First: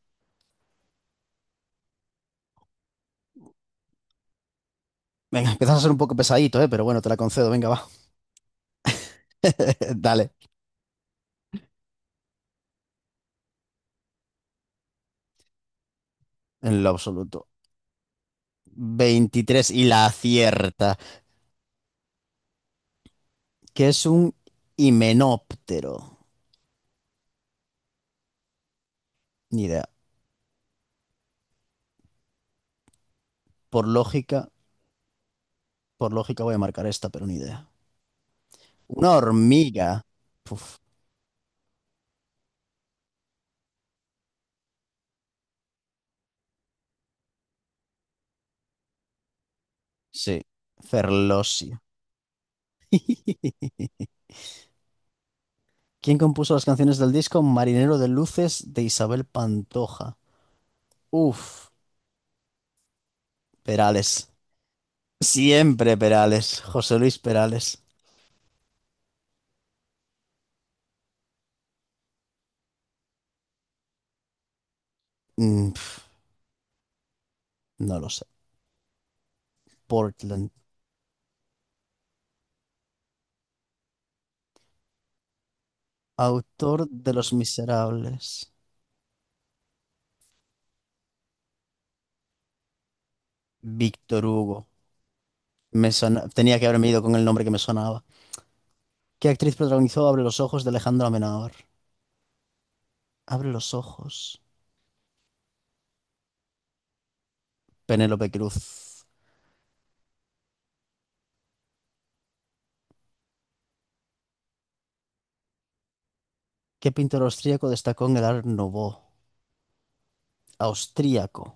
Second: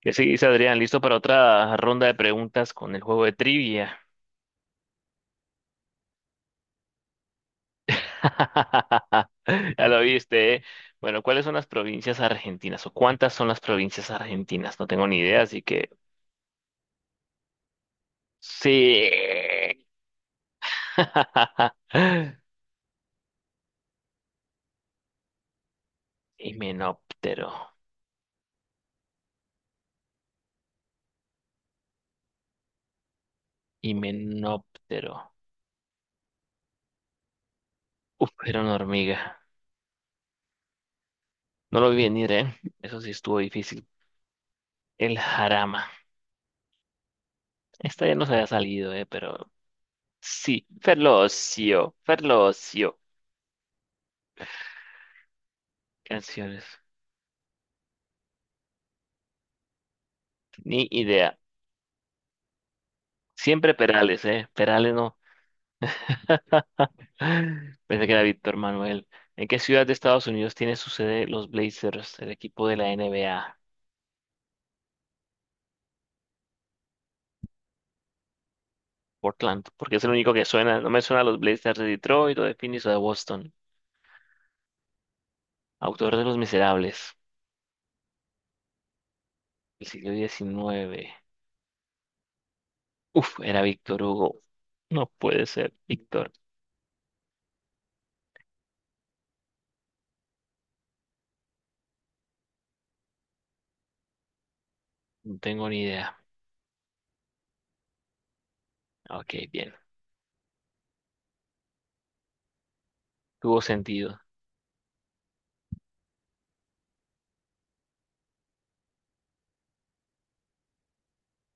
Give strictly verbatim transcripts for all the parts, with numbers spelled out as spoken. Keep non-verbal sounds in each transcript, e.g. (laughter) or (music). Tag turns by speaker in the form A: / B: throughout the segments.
A: Que sí, dice Adrián, listo para otra ronda de preguntas con el juego de trivia.
B: Venga, empiezas a ser un poco pesadito, ¿eh? Pero bueno, te la concedo, venga, va.
A: (laughs) Ya
B: (laughs)
A: lo
B: Dale,
A: viste, ¿eh? Bueno, ¿cuáles son las provincias argentinas o cuántas son las provincias argentinas? No tengo ni idea, así que
B: en lo absoluto.
A: sí.
B: Veintitrés y la acierta,
A: (laughs)
B: que es un himenóptero.
A: Himenóptero,
B: Ni idea. Por lógica,
A: himenóptero.
B: por lógica voy a marcar esta, pero ni idea.
A: Uf, era una
B: Una
A: hormiga.
B: hormiga. Uf,
A: No lo vi venir, ¿eh? Eso sí estuvo difícil. El Jarama. Esta ya nos había salido, ¿eh? Pero
B: sí,
A: sí.
B: Ferlosio.
A: Ferlosio, Ferlosio.
B: (laughs) ¿Quién compuso
A: Canciones.
B: las canciones del disco Marinero de Luces de Isabel Pantoja?
A: Ni idea.
B: Uf,
A: Siempre Perales,
B: Perales.
A: ¿eh? Perales no. (gasps)
B: Siempre Perales. José Luis
A: (sighs)
B: Perales.
A: Pensé que era Víctor Manuel. ¿En qué ciudad de Estados Unidos tiene su sede los Blazers, el equipo de la N B A?
B: Mm, pf, no lo sé.
A: Portland, porque es el único que
B: Portland.
A: suena. No me suena a los Blazers de Detroit o de Phoenix o de Boston. Autor de Los
B: Autor de
A: Miserables,
B: Los Miserables,
A: del siglo diecinueve. Uf, era Víctor
B: Víctor
A: Hugo.
B: Hugo.
A: No puede ser,
B: Me sona-
A: Víctor.
B: Tenía que haberme ido con el nombre que me sonaba. ¿Qué actriz protagonizó Abre los ojos de Alejandro Amenábar? Abre los ojos.
A: No tengo ni idea.
B: Penélope Cruz.
A: Ok, bien. Tuvo sentido.
B: ¿Qué pintor austríaco destacó en el Art Nouveau? Austríaco.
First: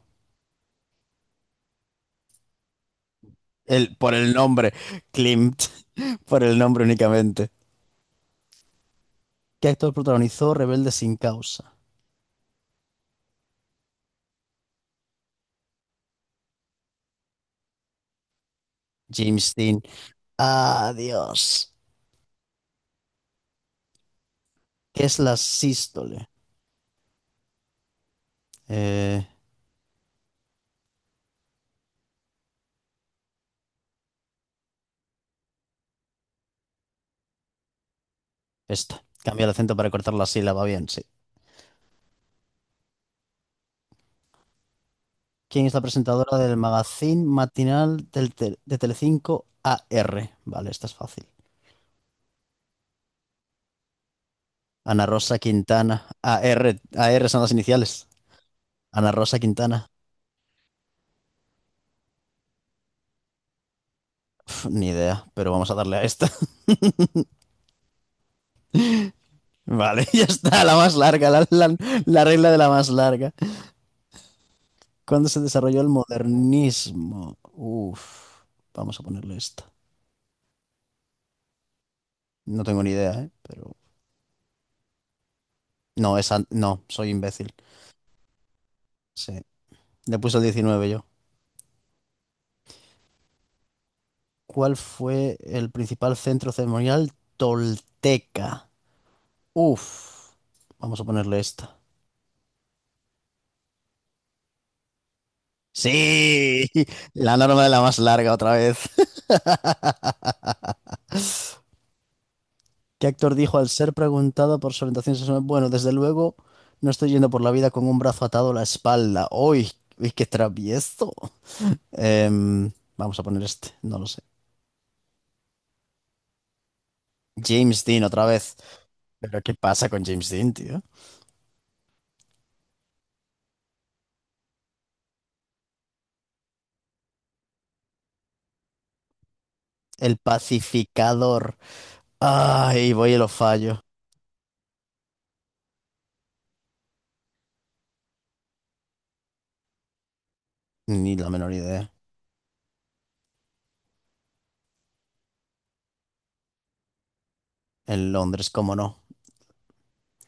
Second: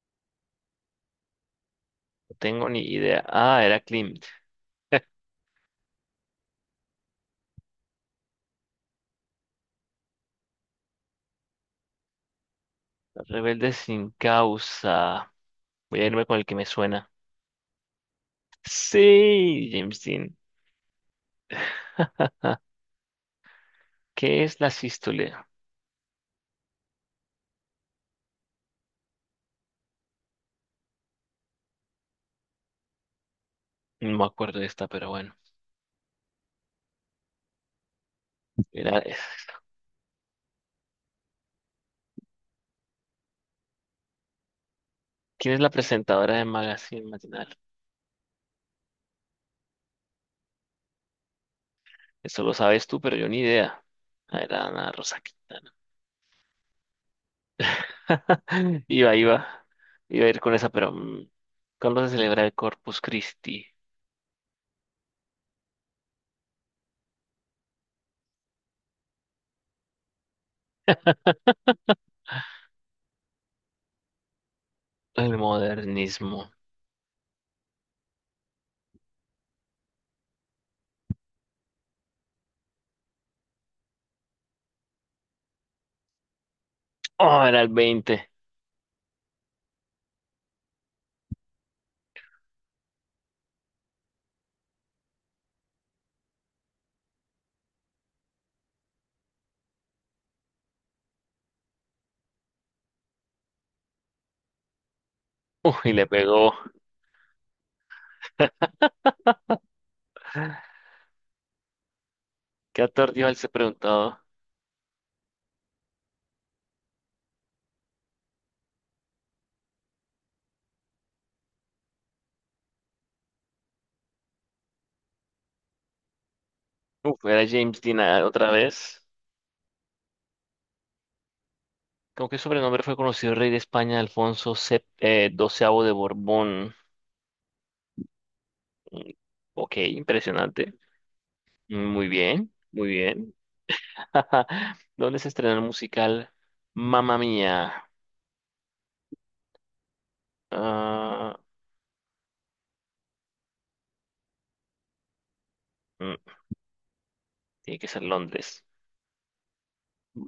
A: No tengo ni idea. Ah, era
B: El, por
A: Klimt.
B: el nombre, Klimt. (laughs) Por el nombre únicamente. ¿Qué actor protagonizó Rebelde sin causa?
A: Rebelde sin causa. Voy a irme con el que me suena.
B: James
A: Sí,
B: Dean.
A: James Dean.
B: Adiós.
A: (laughs) ¿Qué es la
B: ¿Qué es
A: sístole?
B: la sístole? Eh,
A: No me acuerdo de esta, pero bueno. Era,
B: esta.
A: es-
B: Cambia el acento para cortar la sílaba bien, sí.
A: ¿Quién es
B: quien
A: la
B: es la
A: presentadora
B: presentadora
A: de
B: del
A: Magazine
B: magazine
A: Matinal?
B: matinal del tel- de Telecinco A R? Vale, esta es fácil.
A: Eso lo sabes tú, pero yo ni idea. Ah, era Ana
B: Ana
A: Rosa
B: Rosa
A: Quintana.
B: Quintana. A R, A R son las iniciales.
A: (laughs) Iba,
B: Ana
A: iba.
B: Rosa Quintana.
A: Iba a ir con esa, pero mm, ¿cuándo se celebra el Corpus Christi?
B: Uf, ni idea, pero vamos a darle a esta. (laughs) Vale, (laughs) ya está, la más larga, la,
A: (laughs)
B: la- la regla de la más larga. ¿Cuándo
A: El
B: se desarrolló el
A: modernismo.
B: modernismo? Uf, vamos a ponerle esta. No tengo ni idea, ¿eh? Pero... No, esa... No, soy
A: Oh,
B: imbécil.
A: era el veinte.
B: Sí. Le puse el diecinueve yo. ¿Cuál fue el principal centro ceremonial tolteca? Uf, vamos a ponerle esta.
A: Uy, le pegó.
B: Sí, (laughs) la norma de la más larga otra vez.
A: ¿Qué
B: (laughs) ¿Qué
A: actor dio
B: actor
A: al ser
B: dijo al ser
A: preguntado?
B: preguntado por su orientación sexual? Bueno, desde luego, no estoy yendo por la vida con un brazo atado a la espalda. ¡Uy! ¡Uy, qué travieso! Em, Vamos a poner este, no lo sé.
A: Uf, era James
B: James
A: Dean,
B: Dean
A: ah,
B: otra
A: otra
B: vez.
A: vez.
B: ¿Pero qué pasa con James Dean, tío?
A: ¿Con qué sobrenombre fue conocido el rey de España, Alfonso X, eh, doce de Borbón? Mm, Ok,
B: El
A: impresionante.
B: pacificador.
A: Muy bien, muy
B: Ay, voy y lo
A: bien.
B: fallo.
A: (laughs) ¿Dónde se estrenó el musical Mamma Mía?
B: Ni la
A: Ah,
B: menor idea.
A: mm, Tiene que ser
B: En Londres,
A: Londres.
B: cómo no.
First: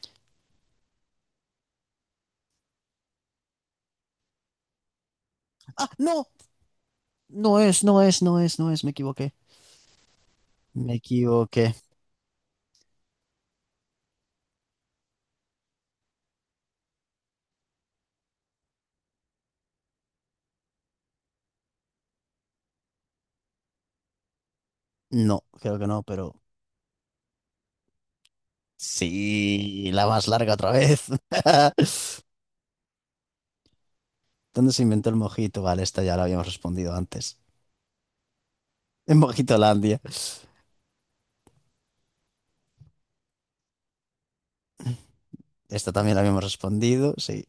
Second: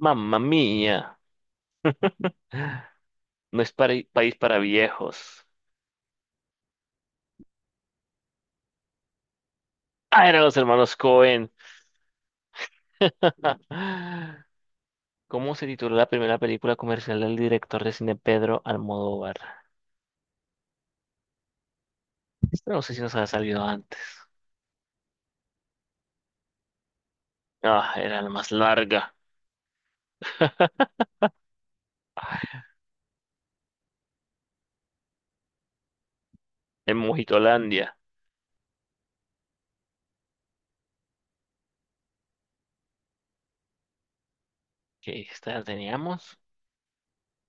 A: Mamma Mía. No es pari- país para viejos.
B: Ah, no, no es, no es, no es, no es, me equivoqué.
A: Ah, eran los hermanos
B: Me
A: Cohen.
B: equivoqué.
A: (laughs) ¿Cómo se tituló la primera película comercial del director de cine Pedro Almodóvar? Esta no sé si nos ha salido antes.
B: No, creo que no, pero
A: Ah, era la más larga.
B: sí, la más larga otra vez. (laughs)
A: Ah,
B: ¿Dónde se inventó el mojito? Vale, esta ya la habíamos
A: en
B: respondido antes.
A: Mojitolandia.
B: En Mojitolandia.
A: ¿Qué esta la
B: Esta también la
A: teníamos?
B: habíamos respondido, sí.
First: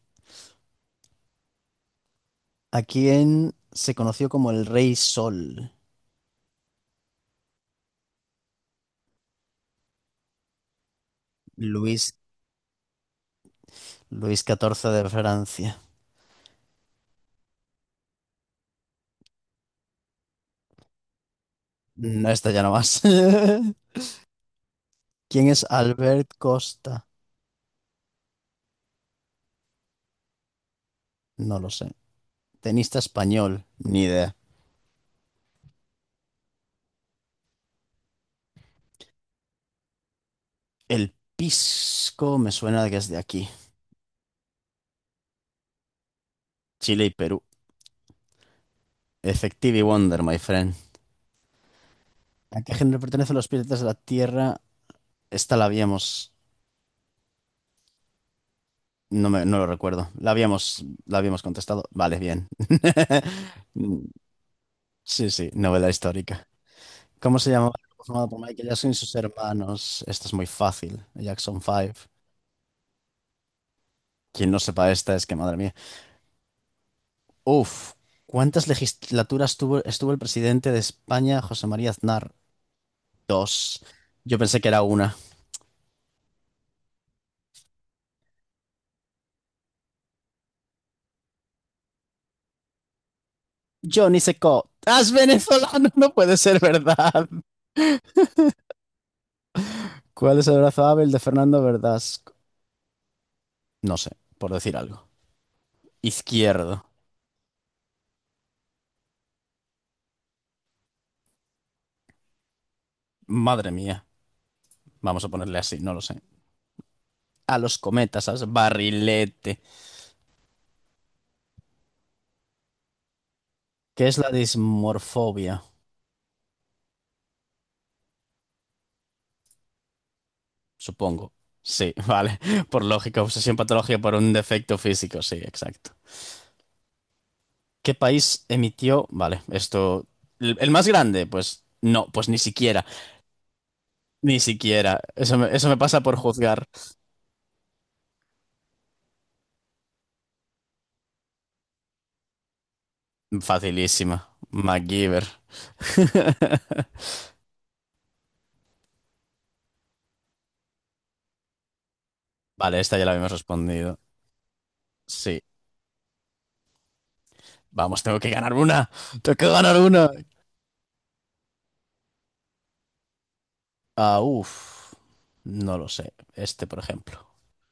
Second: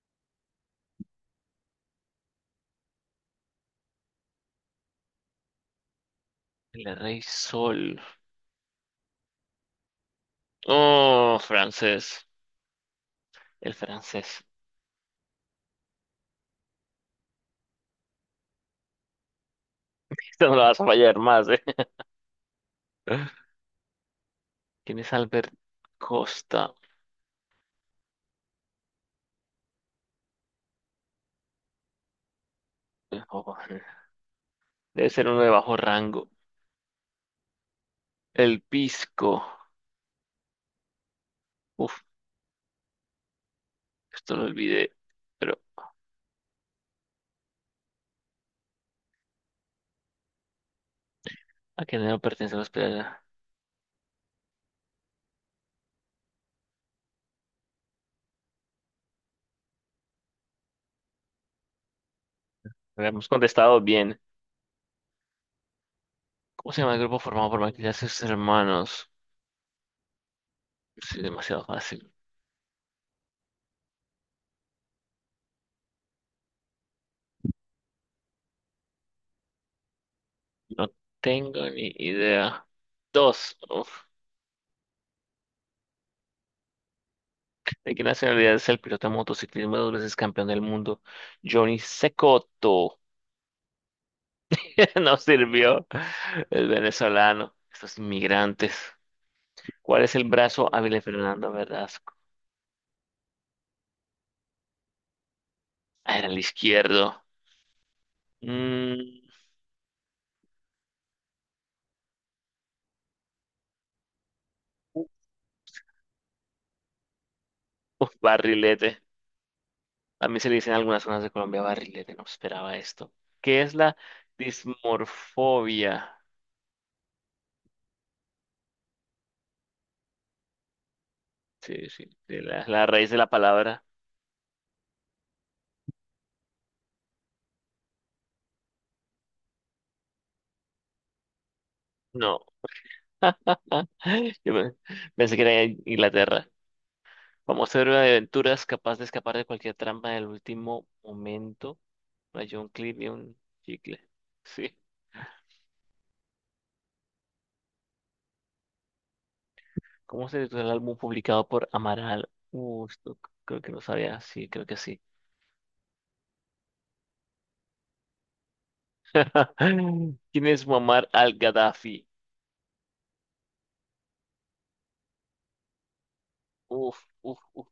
B: ¿A quién se conoció como el Rey Sol?
A: El Rey Sol. Oh,
B: Luis,
A: francés. El francés.
B: Luis catorce de Francia.
A: (laughs) Esta no la vas a fallar más, ¿eh?
B: No, esta ya no más.
A: (laughs)
B: (laughs)
A: ¿Quién es
B: ¿Quién
A: Albert
B: es Albert
A: Costa?
B: Costa? No lo sé. Tenista
A: Oh,
B: español, ni idea.
A: debe ser uno de bajo rango. El Pisco.
B: El
A: Uf,
B: Pisco me suena de que es de aquí.
A: esto lo olvidé. Pero
B: Chile y Perú. Effective y Wonder, my friend.
A: a quién no pertenece
B: ¿A
A: la
B: qué género
A: hospedada.
B: pertenecen los piratas de la Tierra? Esta la habíamos... No, me, no lo recuerdo. La habíamos, la habíamos contestado. Vale, bien.
A: Habíamos contestado bien.
B: (laughs) Sí, sí, novela histórica.
A: ¿Cómo se llama el grupo
B: ¿Cómo
A: formado
B: se
A: por
B: llamaba
A: Michael
B: el grupo
A: Jackson y
B: formado
A: sus
B: por Michael Jackson y
A: hermanos?
B: sus hermanos? Esto es muy fácil.
A: Sí,
B: Jackson
A: demasiado
B: Five.
A: fácil.
B: Quien no sepa esta es que, madre mía. Uf, ¿cuántas legislaturas tuvo, estuvo el presidente de
A: No
B: España, José
A: tengo
B: María
A: ni
B: Aznar?
A: idea. Dos.
B: Dos.
A: Uf.
B: Yo pensé que era una.
A: ¿De qué nacionalidad es el piloto de motociclismo dos veces campeón del mundo? Johnny Cecotto.
B: Johnny Seco.
A: (laughs)
B: ¡As
A: No sirvió.
B: venezolano! (laughs) No puede ser
A: El
B: verdad.
A: venezolano. Estos inmigrantes. ¿Cuál es el
B: ¿Cuál es el
A: brazo
B: brazo
A: hábil de
B: hábil de
A: Fernando
B: Fernando
A: Verdasco?
B: Verdasco? No sé, por decir algo.
A: Ah, era el
B: Izquierdo.
A: izquierdo. Mm,
B: Madre mía. Vamos a ponerle así, no lo sé. A los
A: uf,
B: cometas, ¿sabes?
A: Barrilete.
B: Barrilete.
A: A mí se le dice en algunas zonas de Colombia barrilete. No esperaba esto. ¿Qué es la
B: ¿Qué es la dismorfobia?
A: dismorfobia?
B: Supongo.
A: Sí,
B: Sí,
A: sí,
B: (laughs) vale.
A: de la
B: Por
A: la raíz de
B: lógica,
A: la
B: obsesión
A: palabra.
B: patológica por un defecto físico. Sí, exacto. ¿Qué país emitió? Vale, esto. ¿El el más grande? Pues no, pues ni
A: No.
B: siquiera.
A: (laughs)
B: Ni
A: Yo pe-
B: siquiera.
A: Pensé
B: Eso
A: que
B: me,
A: era
B: eso
A: en
B: me pasa por
A: Inglaterra.
B: juzgar.
A: Vamos a ver una de aventuras capaz de escapar de cualquier trampa en el último momento. Para John Cleese y un chicle.
B: Facilísima.
A: Sí.
B: MacGyver. (laughs)
A: ¿Cómo se titula el álbum publicado por Amaral?
B: Vale,
A: Uh,
B: esta ya la
A: esto c-
B: habíamos
A: creo que no
B: respondido.
A: sabía. Sí, creo que sí.
B: Sí. Vamos, tengo que ganar una. Tengo que
A: (laughs)
B: ganar una.
A: ¿Quién es Muammar al-Gaddafi?
B: Ah, uff. No lo sé. Este, por
A: Uf,
B: ejemplo.
A: uf, uf.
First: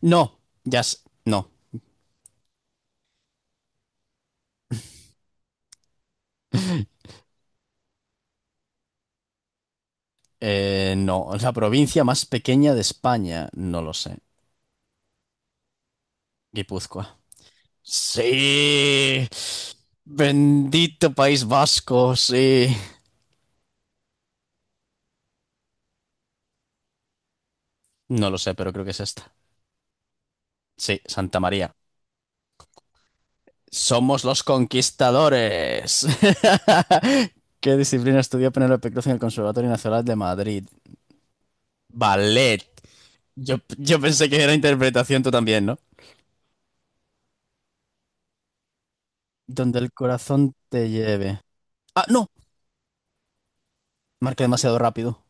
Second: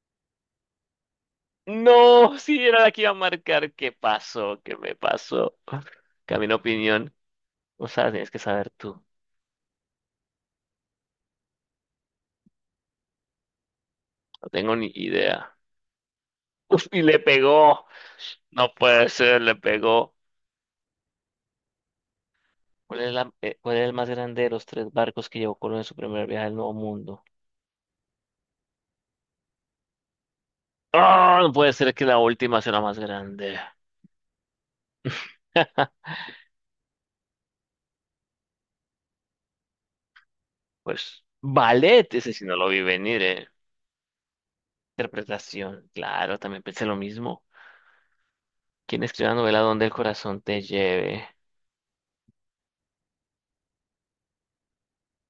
B: No. Ya s- No.
A: No, sí, era la que iba a marcar. ¿Qué pasó? ¿Qué me pasó? Camino opinión. O sea, tienes que saber tú.
B: Eh, no. La provincia más pequeña de España. No lo sé.
A: No tengo ni idea. Uf, y
B: Guipúzcoa.
A: le pegó. No puede
B: Sí.
A: ser, le pegó.
B: Bendito País Vasco. Sí.
A: ¿Cuál es la- eh, cuál es el más grande de los tres barcos que llevó Colón en su primer viaje al Nuevo Mundo?
B: No lo sé, pero creo que es esta. Sí,
A: Ah,
B: Santa
A: no puede
B: María.
A: ser que la última sea la más grande.
B: Somos los conquistadores.
A: (laughs)
B: (laughs) ¿Qué disciplina estudió Penélope Cruz en el Conservatorio Nacional de Madrid?
A: Pues, ballet, ese sí no
B: Ballet.
A: lo vi venir, ¿eh?
B: Yo, yo pensé que era interpretación, tú también, ¿no?
A: Interpretación, claro, también pensé lo mismo. ¿Quién escribió la novela
B: Donde
A: Donde el
B: el
A: corazón
B: corazón
A: te
B: te
A: lleve?
B: lleve. Ah, no. Marqué demasiado rápido.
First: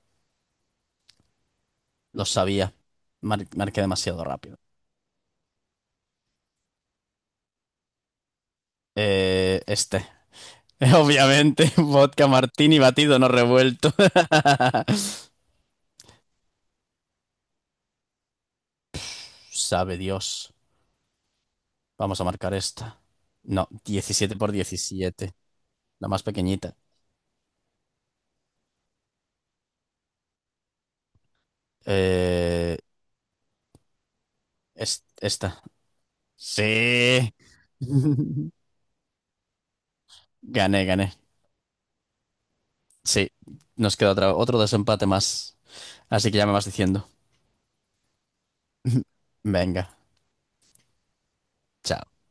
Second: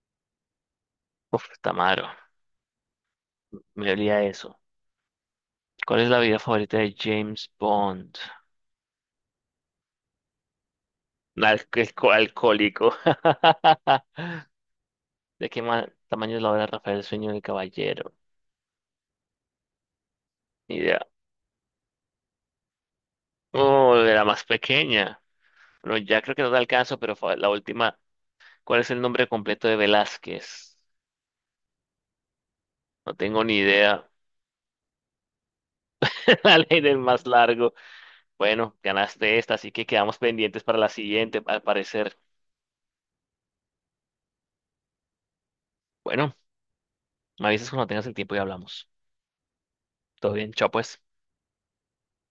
A: Uf, Tamaro,
B: Lo sabía. Mar- marqué
A: me olía
B: demasiado
A: eso.
B: rápido.
A: ¿Cuál es la vida favorita de James Bond?
B: Eh, este. (laughs) Obviamente,
A: Alco- alco-
B: vodka martini
A: alcohólico.
B: batido, no revuelto.
A: (laughs)
B: (laughs)
A: ¿De qué ma- tamaño es la obra Rafael, el sueño del caballero?
B: Sabe Dios. Vamos a marcar esta. No,
A: Oh, de la
B: Diecisiete
A: más
B: por
A: pequeña.
B: diecisiete.
A: Bueno,
B: La
A: ya
B: más
A: creo que no da el
B: pequeñita.
A: caso, pero fue la última. ¿Cuál es el nombre completo de Velázquez?
B: Eh,
A: No tengo ni idea.
B: es- esta.
A: (laughs) La ley del más
B: Sí.
A: largo.
B: (laughs)
A: Bueno, ganaste esta, así que quedamos pendientes para
B: Gané,
A: la
B: gané.
A: siguiente, al parecer.
B: Sí. Nos queda otra, otro desempate más. Así
A: Bueno,
B: que ya me vas diciendo.
A: me avisas cuando tengas el tiempo y hablamos.
B: Venga.
A: Todo bien, chao pues.
B: Chao.